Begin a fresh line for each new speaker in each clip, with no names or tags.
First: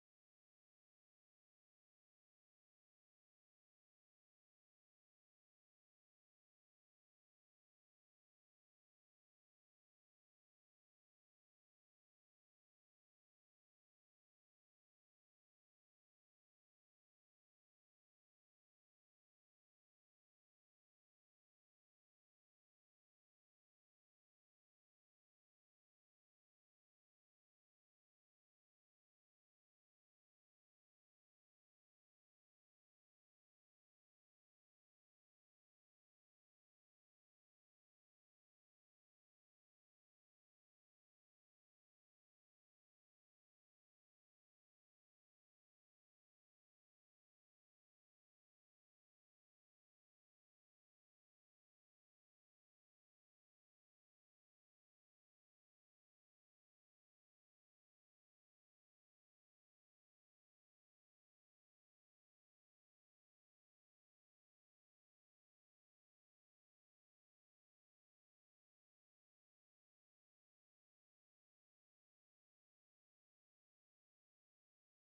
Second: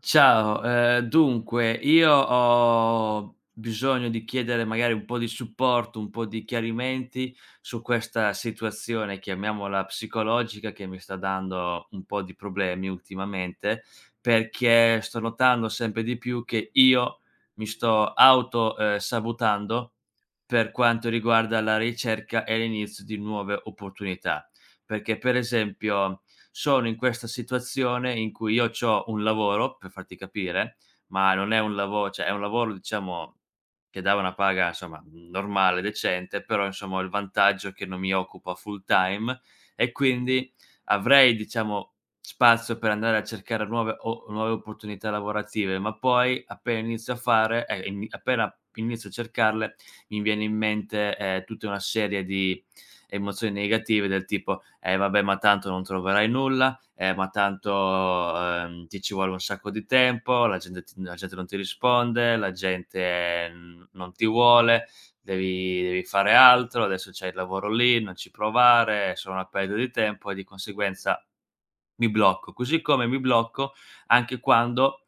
Ciao, dunque io ho bisogno di chiedere magari un po' di supporto, un po' di chiarimenti su questa situazione, chiamiamola psicologica, che mi sta dando un po' di problemi ultimamente, perché sto notando sempre di più che io mi sto auto, sabotando per quanto riguarda la ricerca e l'inizio di nuove opportunità. Perché per esempio sono in questa situazione in cui io c'ho un lavoro, per farti capire, ma non è un lavo cioè è un lavoro diciamo che dà una paga insomma normale, decente, però insomma ho il vantaggio che non mi occupa full time e quindi avrei diciamo spazio per andare a cercare nuove opportunità lavorative, ma poi appena inizio a cercarle mi viene in mente, tutta una serie di emozioni negative del tipo: "Eh vabbè, ma tanto non troverai nulla, ma tanto, ti ci vuole un sacco di tempo, la gente non ti risponde, la gente, mhmm, non ti vuole, devi fare altro, adesso c'hai il lavoro lì, non ci provare, è solo una perdita di tempo", e di conseguenza mi blocco. Così come mi blocco anche quando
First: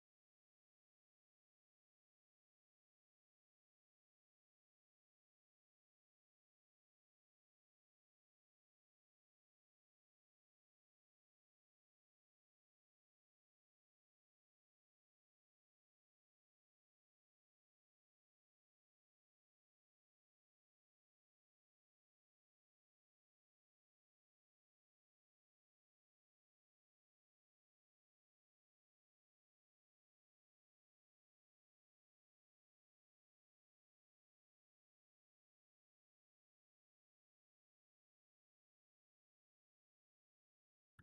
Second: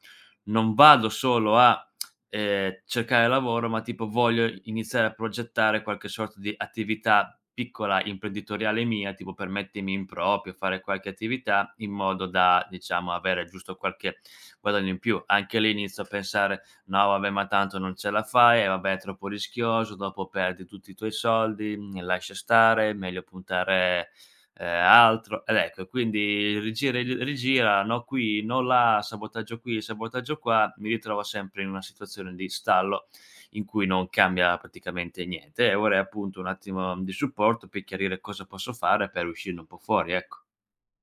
non vado solo a, cercare lavoro, ma tipo voglio iniziare a progettare qualche sorta di attività piccola, imprenditoriale mia, tipo per mettermi in proprio, fare qualche attività in modo da, diciamo, avere giusto qualche guadagno in più. Anche lì inizio a pensare: "No vabbè, ma tanto non ce la fai, e vabbè è troppo rischioso, dopo perdi tutti i tuoi soldi, mhmm, lascia stare, meglio puntare altro ed ecco, quindi rigira e ri rigira, no qui, no là, sabotaggio qui, sabotaggio qua, mi ritrovo sempre in una situazione di stallo in cui non cambia praticamente niente e vorrei appunto un attimo di supporto per chiarire cosa posso fare per uscirne un po' fuori, ecco.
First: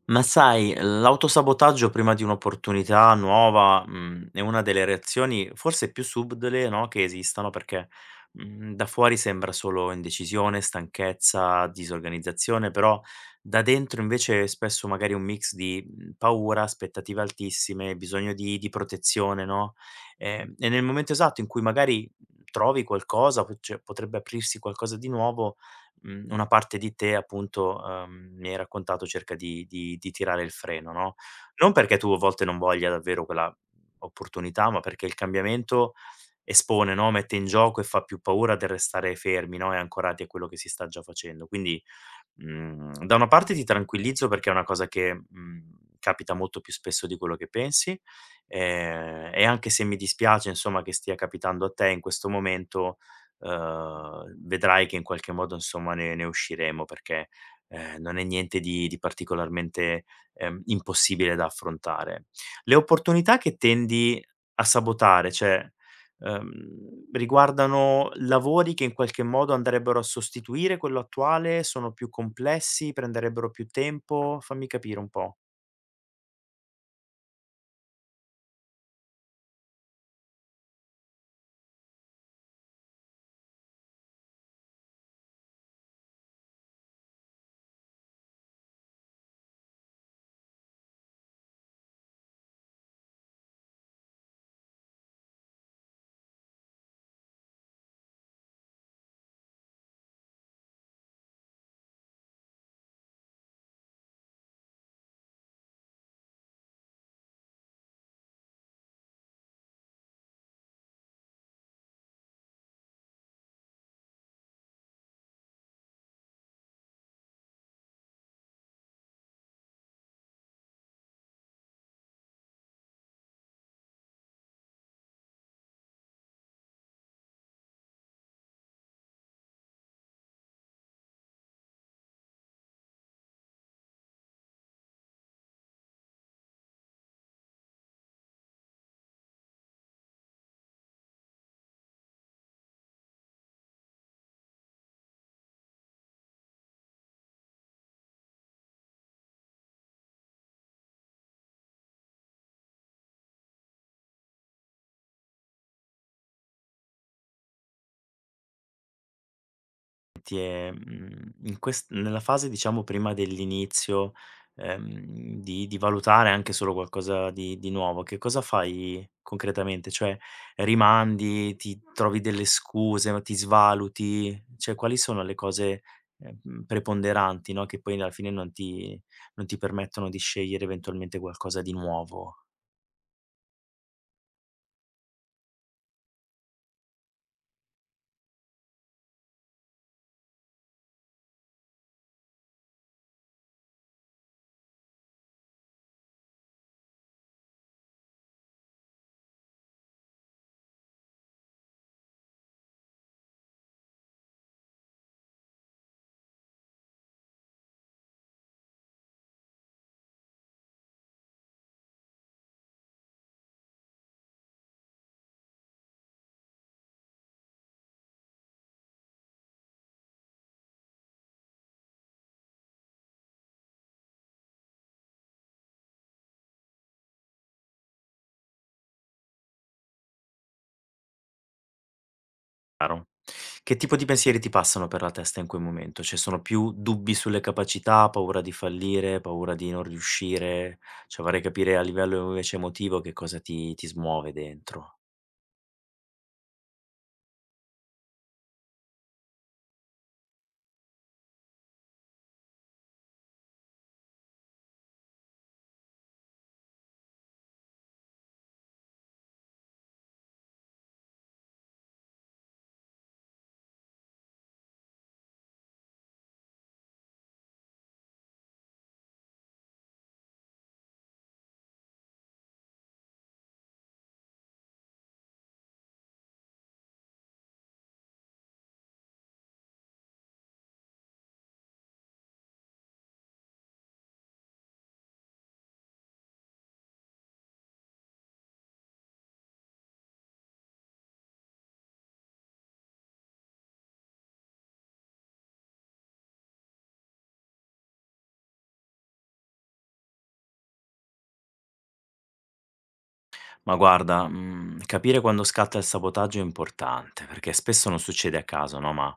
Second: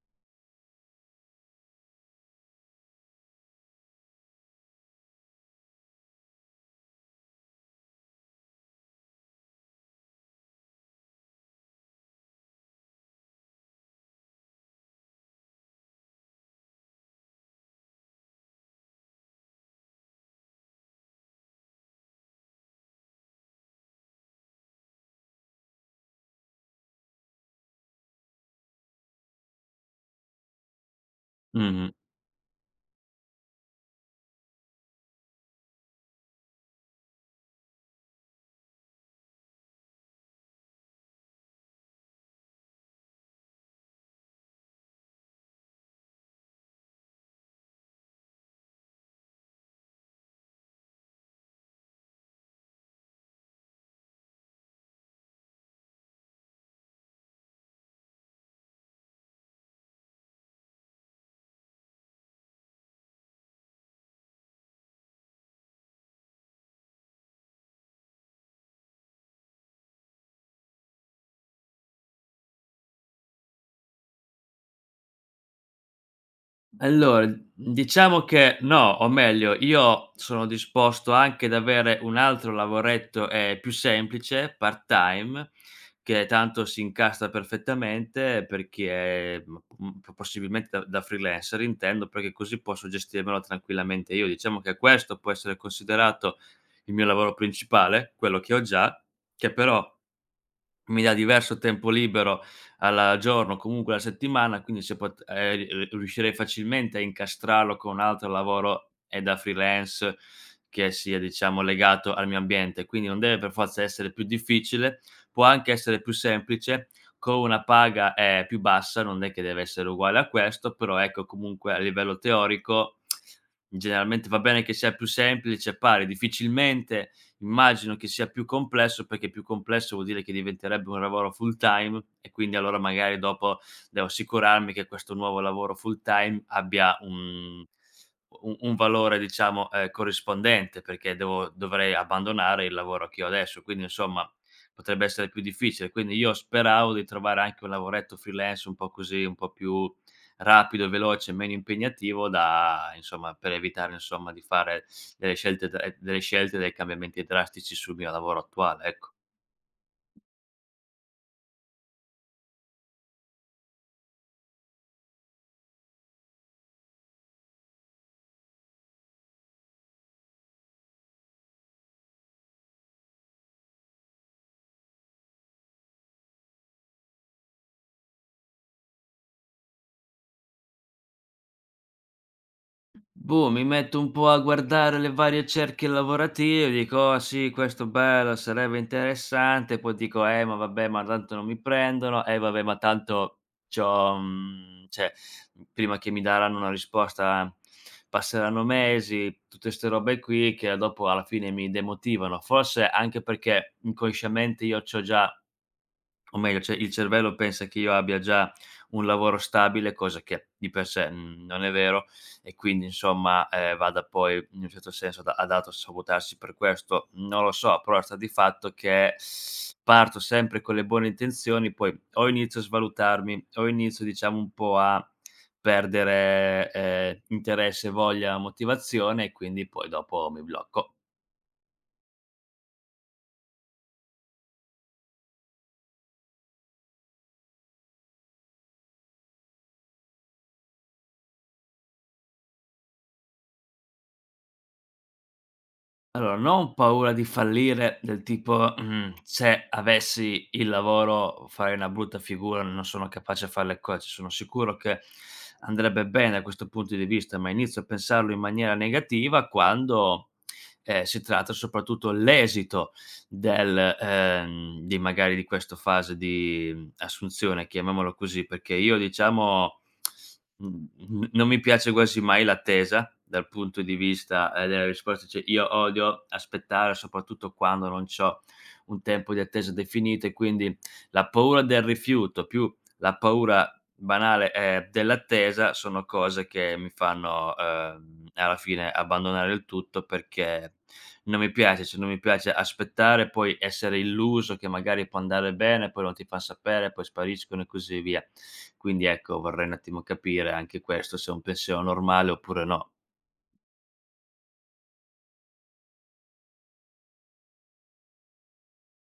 Ma sai, l'autosabotaggio prima di un'opportunità nuova, è una delle reazioni forse più subdole, no, che esistano perché, da fuori sembra solo indecisione, stanchezza, disorganizzazione, però da dentro invece è spesso magari un mix di, paura, aspettative altissime, bisogno di protezione, no, e nel momento esatto in cui magari trovi qualcosa, p cioè potrebbe aprirsi qualcosa di nuovo, una parte di te appunto, mi hai raccontato cerca di di tirare il freno, no, non
Mh-mh.
perché tu a volte non voglia davvero quella opportunità, ma perché il cambiamento espone, no, mette in gioco e fa più paura del restare fermi, no, e ancorati a quello che si sta già facendo. Quindi, da una parte ti tranquillizzo perché è una cosa che, capita molto più spesso di quello che pensi, e anche se mi dispiace insomma che stia capitando a te in questo momento, vedrai che in qualche modo insomma ne usciremo perché, non è niente di particolarmente, impossibile da affrontare. Le opportunità che tendi a sabotare, cioè, uhm, riguardano lavori che in qualche modo andrebbero a sostituire quello attuale? Sono più complessi? Prenderebbero più tempo? Fammi capire un po'.
Allora, diciamo che no, o meglio, io sono disposto anche ad avere un altro lavoretto, più semplice, part-time, che tanto si incastra perfettamente perché, mhmm, mhmm, p possibilmente da freelancer intendo, perché così posso gestirmelo tranquillamente io. Diciamo che questo può essere considerato il mio lavoro principale, quello che ho già, che però mi dà diverso tempo libero al giorno, comunque alla settimana, quindi se pot ri riuscirei facilmente a incastrarlo con un altro lavoro, da freelance che sia diciamo legato al mio ambiente. Quindi non deve per forza essere più difficile, può anche essere più semplice, con una paga, più bassa, non è che deve essere uguale a questo, però ecco comunque a livello teorico generalmente va bene che sia più semplice, pari, difficilmente immagino che sia più complesso, perché più complesso vuol dire che diventerebbe un lavoro full time e quindi allora magari dopo devo assicurarmi che questo nuovo lavoro full time abbia un u un valore diciamo, corrispondente, perché devo dovrei abbandonare il lavoro che ho adesso, quindi insomma potrebbe essere più difficile. Quindi io speravo di trovare anche un lavoretto freelance un po' così, un po' più rapido, veloce, meno impegnativo da insomma per evitare insomma di fare delle scelte, e dei cambiamenti drastici sul mio lavoro attuale, ecco.
Ti è, mhmm, in quest Nella fase diciamo prima dell'inizio, di valutare anche solo qualcosa di nuovo, che cosa fai concretamente? Cioè, rimandi, ti trovi delle scuse, ma ti svaluti? Cioè, quali sono le cose, preponderanti, no, che poi alla fine non ti permettono di scegliere eventualmente qualcosa di nuovo?
Boh, mi metto un po' a guardare le varie cerchie lavorative, dico: "Oh sì, questo bello, sarebbe interessante", poi dico: ma vabbè, ma tanto non mi prendono, eh vabbè, ma tanto c'ho mhmm, cioè, prima che mi daranno una risposta passeranno mesi", tutte 'ste robe qui che dopo alla fine mi demotivano. Forse anche perché inconsciamente io c'ho già o meglio, cioè il cervello pensa che io abbia già un lavoro stabile, cosa che di per sé, mhmm, non è vero e quindi insomma, vada poi in un certo senso ad autosabotarsi per questo, non lo so, però sta di fatto che parto sempre con le buone intenzioni, poi o inizio a svalutarmi, o inizio diciamo un po' a perdere, interesse, voglia, motivazione e quindi poi dopo mi blocco.
Chiaro. Che tipo di pensieri ti passano per la testa in quel momento? Cioè sono più dubbi sulle capacità, paura di fallire, paura di non riuscire? Cioè vorrei capire a livello invece emotivo che cosa ti smuove dentro.
Allora, non paura di fallire del tipo, mhmm, se avessi il lavoro farei una brutta figura, non sono capace a fare le cose. Sono sicuro che andrebbe bene da questo punto di vista, ma inizio a pensarlo in maniera negativa quando, si tratta soprattutto l'esito del di magari di questa fase di assunzione, chiamiamolo così, perché io diciamo mhmm, n non mi piace quasi mai l'attesa dal punto di vista, della risposta, cioè io odio aspettare, soprattutto quando non c'ho un tempo di attesa definito e quindi la paura del rifiuto più la paura banale, dell'attesa sono cose che mi fanno, alla fine abbandonare il tutto perché non mi piace, cioè non mi piace aspettare, poi essere illuso che magari può andare bene, poi non ti fan sapere, poi spariscono e così via. Quindi ecco, vorrei un attimo capire anche questo, se è un pensiero normale oppure no.
Ma guarda, capire quando scatta il sabotaggio è importante, perché spesso non succede a caso, no, ma,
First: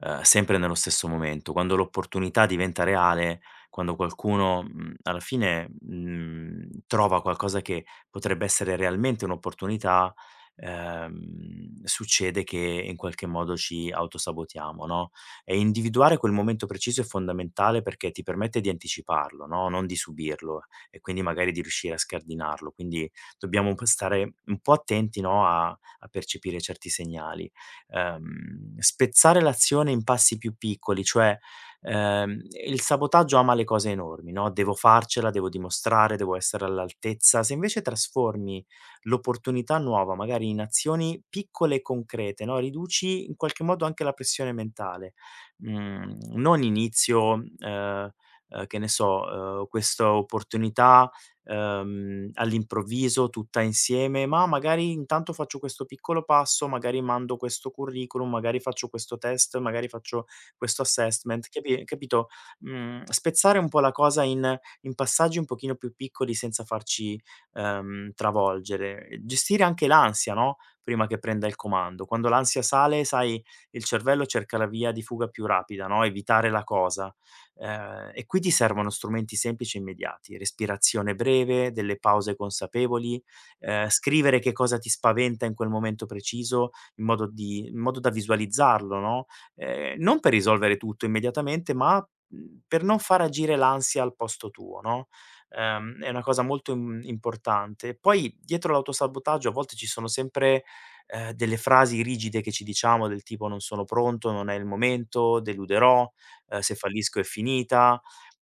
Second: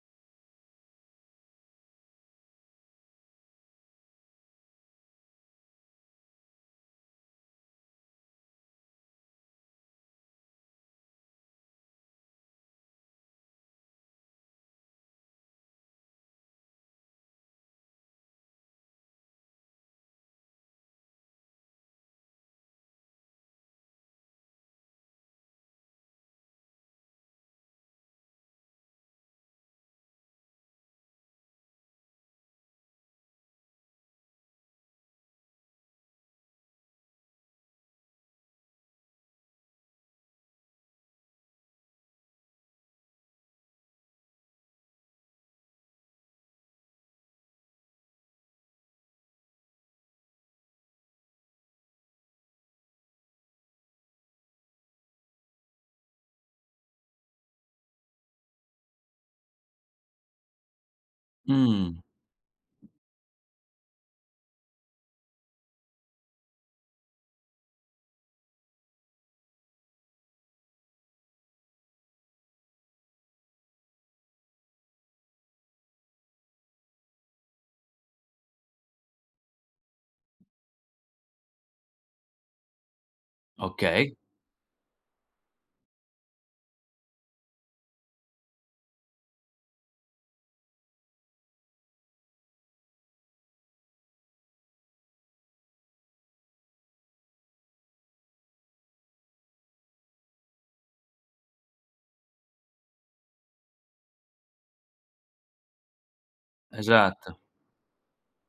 sempre nello stesso momento. Quando l'opportunità diventa reale, quando qualcuno, alla fine, trova qualcosa che potrebbe essere realmente un'opportunità, succede che in qualche modo ci autosabotiamo, no, e individuare quel momento preciso è fondamentale perché ti permette di anticiparlo, no, non di subirlo e quindi magari di riuscire a scardinarlo. Quindi dobbiamo un po' stare un po' attenti, no, a percepire certi segnali. Spezzare l'azione in passi più piccoli, cioè, ehm, il sabotaggio ama le cose enormi, no, devo farcela, devo dimostrare, devo essere all'altezza. Se invece trasformi l'opportunità nuova magari in azioni piccole e concrete, no, riduci in qualche modo anche la pressione mentale. Non inizio, che ne so, questa opportunità all'improvviso, tutta insieme, ma magari intanto faccio questo piccolo passo, magari mando questo curriculum, magari faccio questo test, magari faccio questo assessment,
Mh,
capito? Spezzare un po' la cosa in passaggi un pochino più piccoli senza farci, travolgere. E gestire anche l'ansia, no, prima che prenda il comando. Quando l'ansia sale, sai, il cervello cerca la via di fuga più rapida, no, evitare la cosa. E qui ti servono strumenti semplici e immediati: respirazione breve, delle pause consapevoli,
okay,
scrivere che cosa ti spaventa in quel momento preciso in modo da visualizzarlo, no, non per risolvere tutto immediatamente, ma, per non far agire l'ansia al posto tuo, no, è una cosa molto, importante. Poi dietro l'autosabotaggio a volte ci sono sempre, delle frasi rigide che ci diciamo del tipo: "Non sono pronto, non è il momento, deluderò", se fallisco è
esatto.
finita.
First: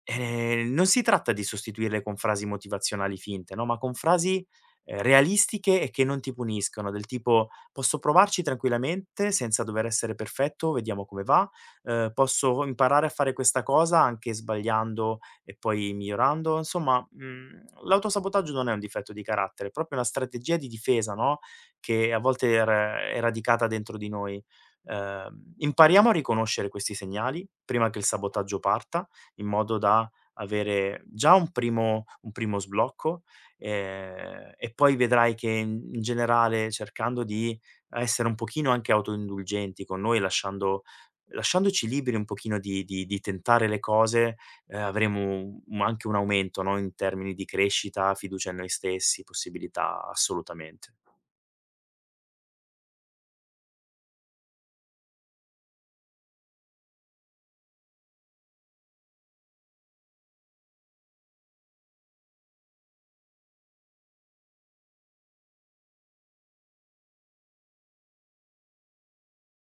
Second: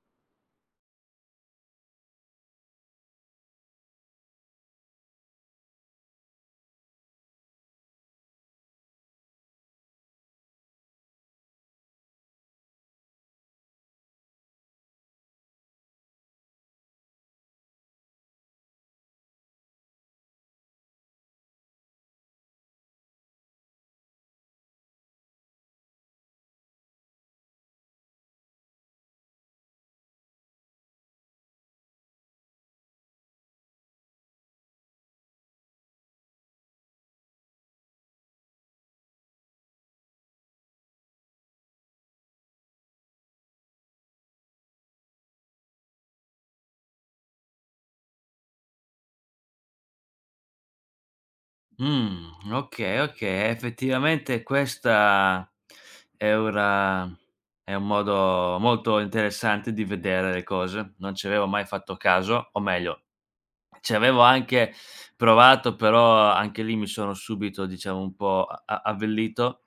Non si tratta di sostituirle con frasi motivazionali finte, no, ma con frasi, realistiche e che non ti puniscono, del tipo: "Posso provarci tranquillamente senza dover essere perfetto, vediamo come va. Posso imparare a fare questa cosa anche sbagliando e poi migliorando". Insomma, l'autosabotaggio non è un difetto di carattere, è proprio una strategia di difesa, no, che a volte è ra è radicata dentro di noi. Impariamo a riconoscere questi segnali prima che il sabotaggio parta, in modo da avere già un primo sblocco, e poi vedrai che in generale cercando di essere un pochino anche autoindulgenti con noi, lasciandoci liberi un pochino di tentare le cose, avremo un anche un aumento, no, in termini di crescita, fiducia in noi stessi, possibilità assolutamente.
Okay, okay. Effettivamente questa è ora è un modo molto interessante di vedere le cose. Non ci avevo mai fatto caso, o meglio ci avevo anche provato, però anche lì mi sono subito, diciamo, un po' a avvellito,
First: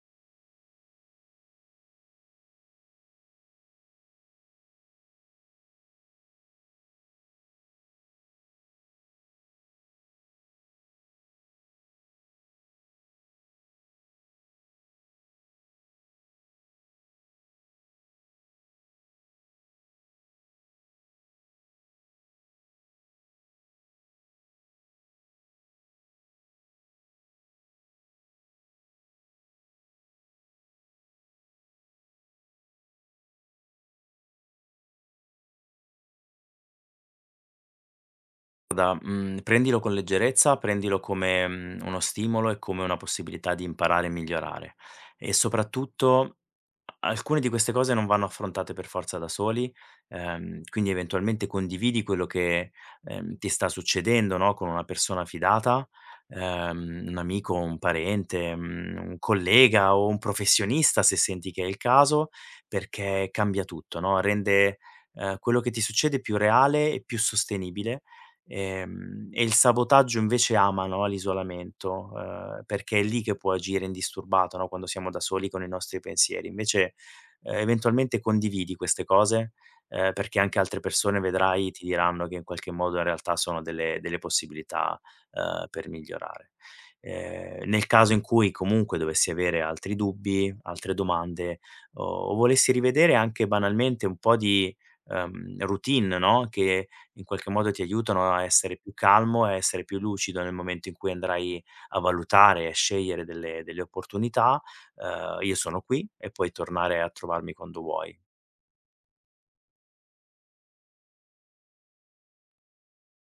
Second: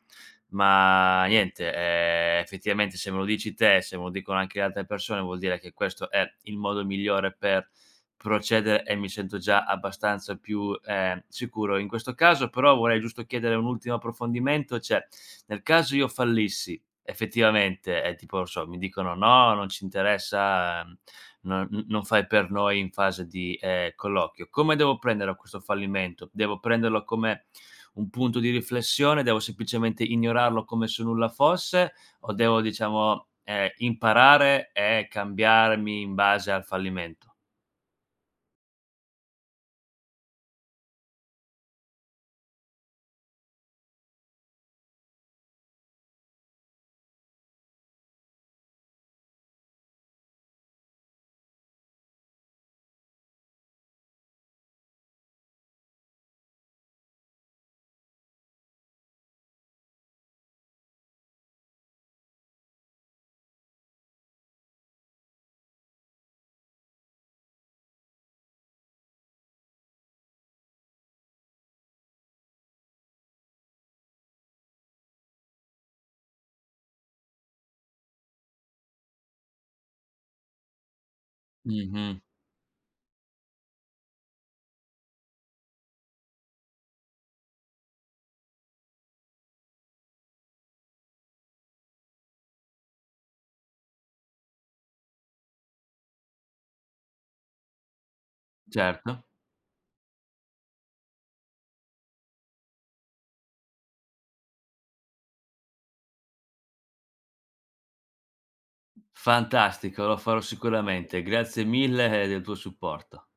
ma niente, effettivamente se me lo dici te, se me lo dicono anche le altre persone, vuol dire che questo è il modo migliore per procedere e mi sento già abbastanza più, sicuro in questo caso. Però vorrei giusto chiedere un ultimo approfondimento, cioè nel caso io fallissi effettivamente e tipo, non so, mi dicono: "No, non ci interessa, No n non fai per noi" in fase di, colloquio. Come devo prenderlo questo fallimento? Devo prenderlo come un punto di riflessione? Devo semplicemente ignorarlo come se nulla fosse? O devo diciamo, imparare e cambiarmi in base al fallimento?
Guarda, prendilo con leggerezza, prendilo come, uno stimolo e come una possibilità di imparare e migliorare. E soprattutto, a alcune di queste cose non vanno affrontate per forza da soli, quindi eventualmente condividi quello che, ti sta succedendo, no, con una persona fidata, un amico, un parente, un collega o un professionista se senti che è il caso, perché cambia tutto, no, rende, quello che ti succede più reale e più sostenibile. E il sabotaggio invece ama, no, l'isolamento, perché è lì che può agire indisturbato, no, quando siamo da soli con i nostri pensieri. Invece, eventualmente condividi queste cose, perché anche altre persone vedrai ti
Mh-mh,
diranno che in qualche modo in realtà sono delle possibilità, per migliorare. Nel caso in cui comunque dovessi avere altri dubbi, altre domande o volessi rivedere anche banalmente un po' di, routine, no, che in qualche modo ti aiutano a essere più
certo.
calmo, e a essere più lucido nel momento in cui andrai a valutare e a scegliere delle opportunità. Io sono qui e puoi tornare a trovarmi quando vuoi.
Fantastico, lo farò sicuramente. Grazie mille del tuo supporto.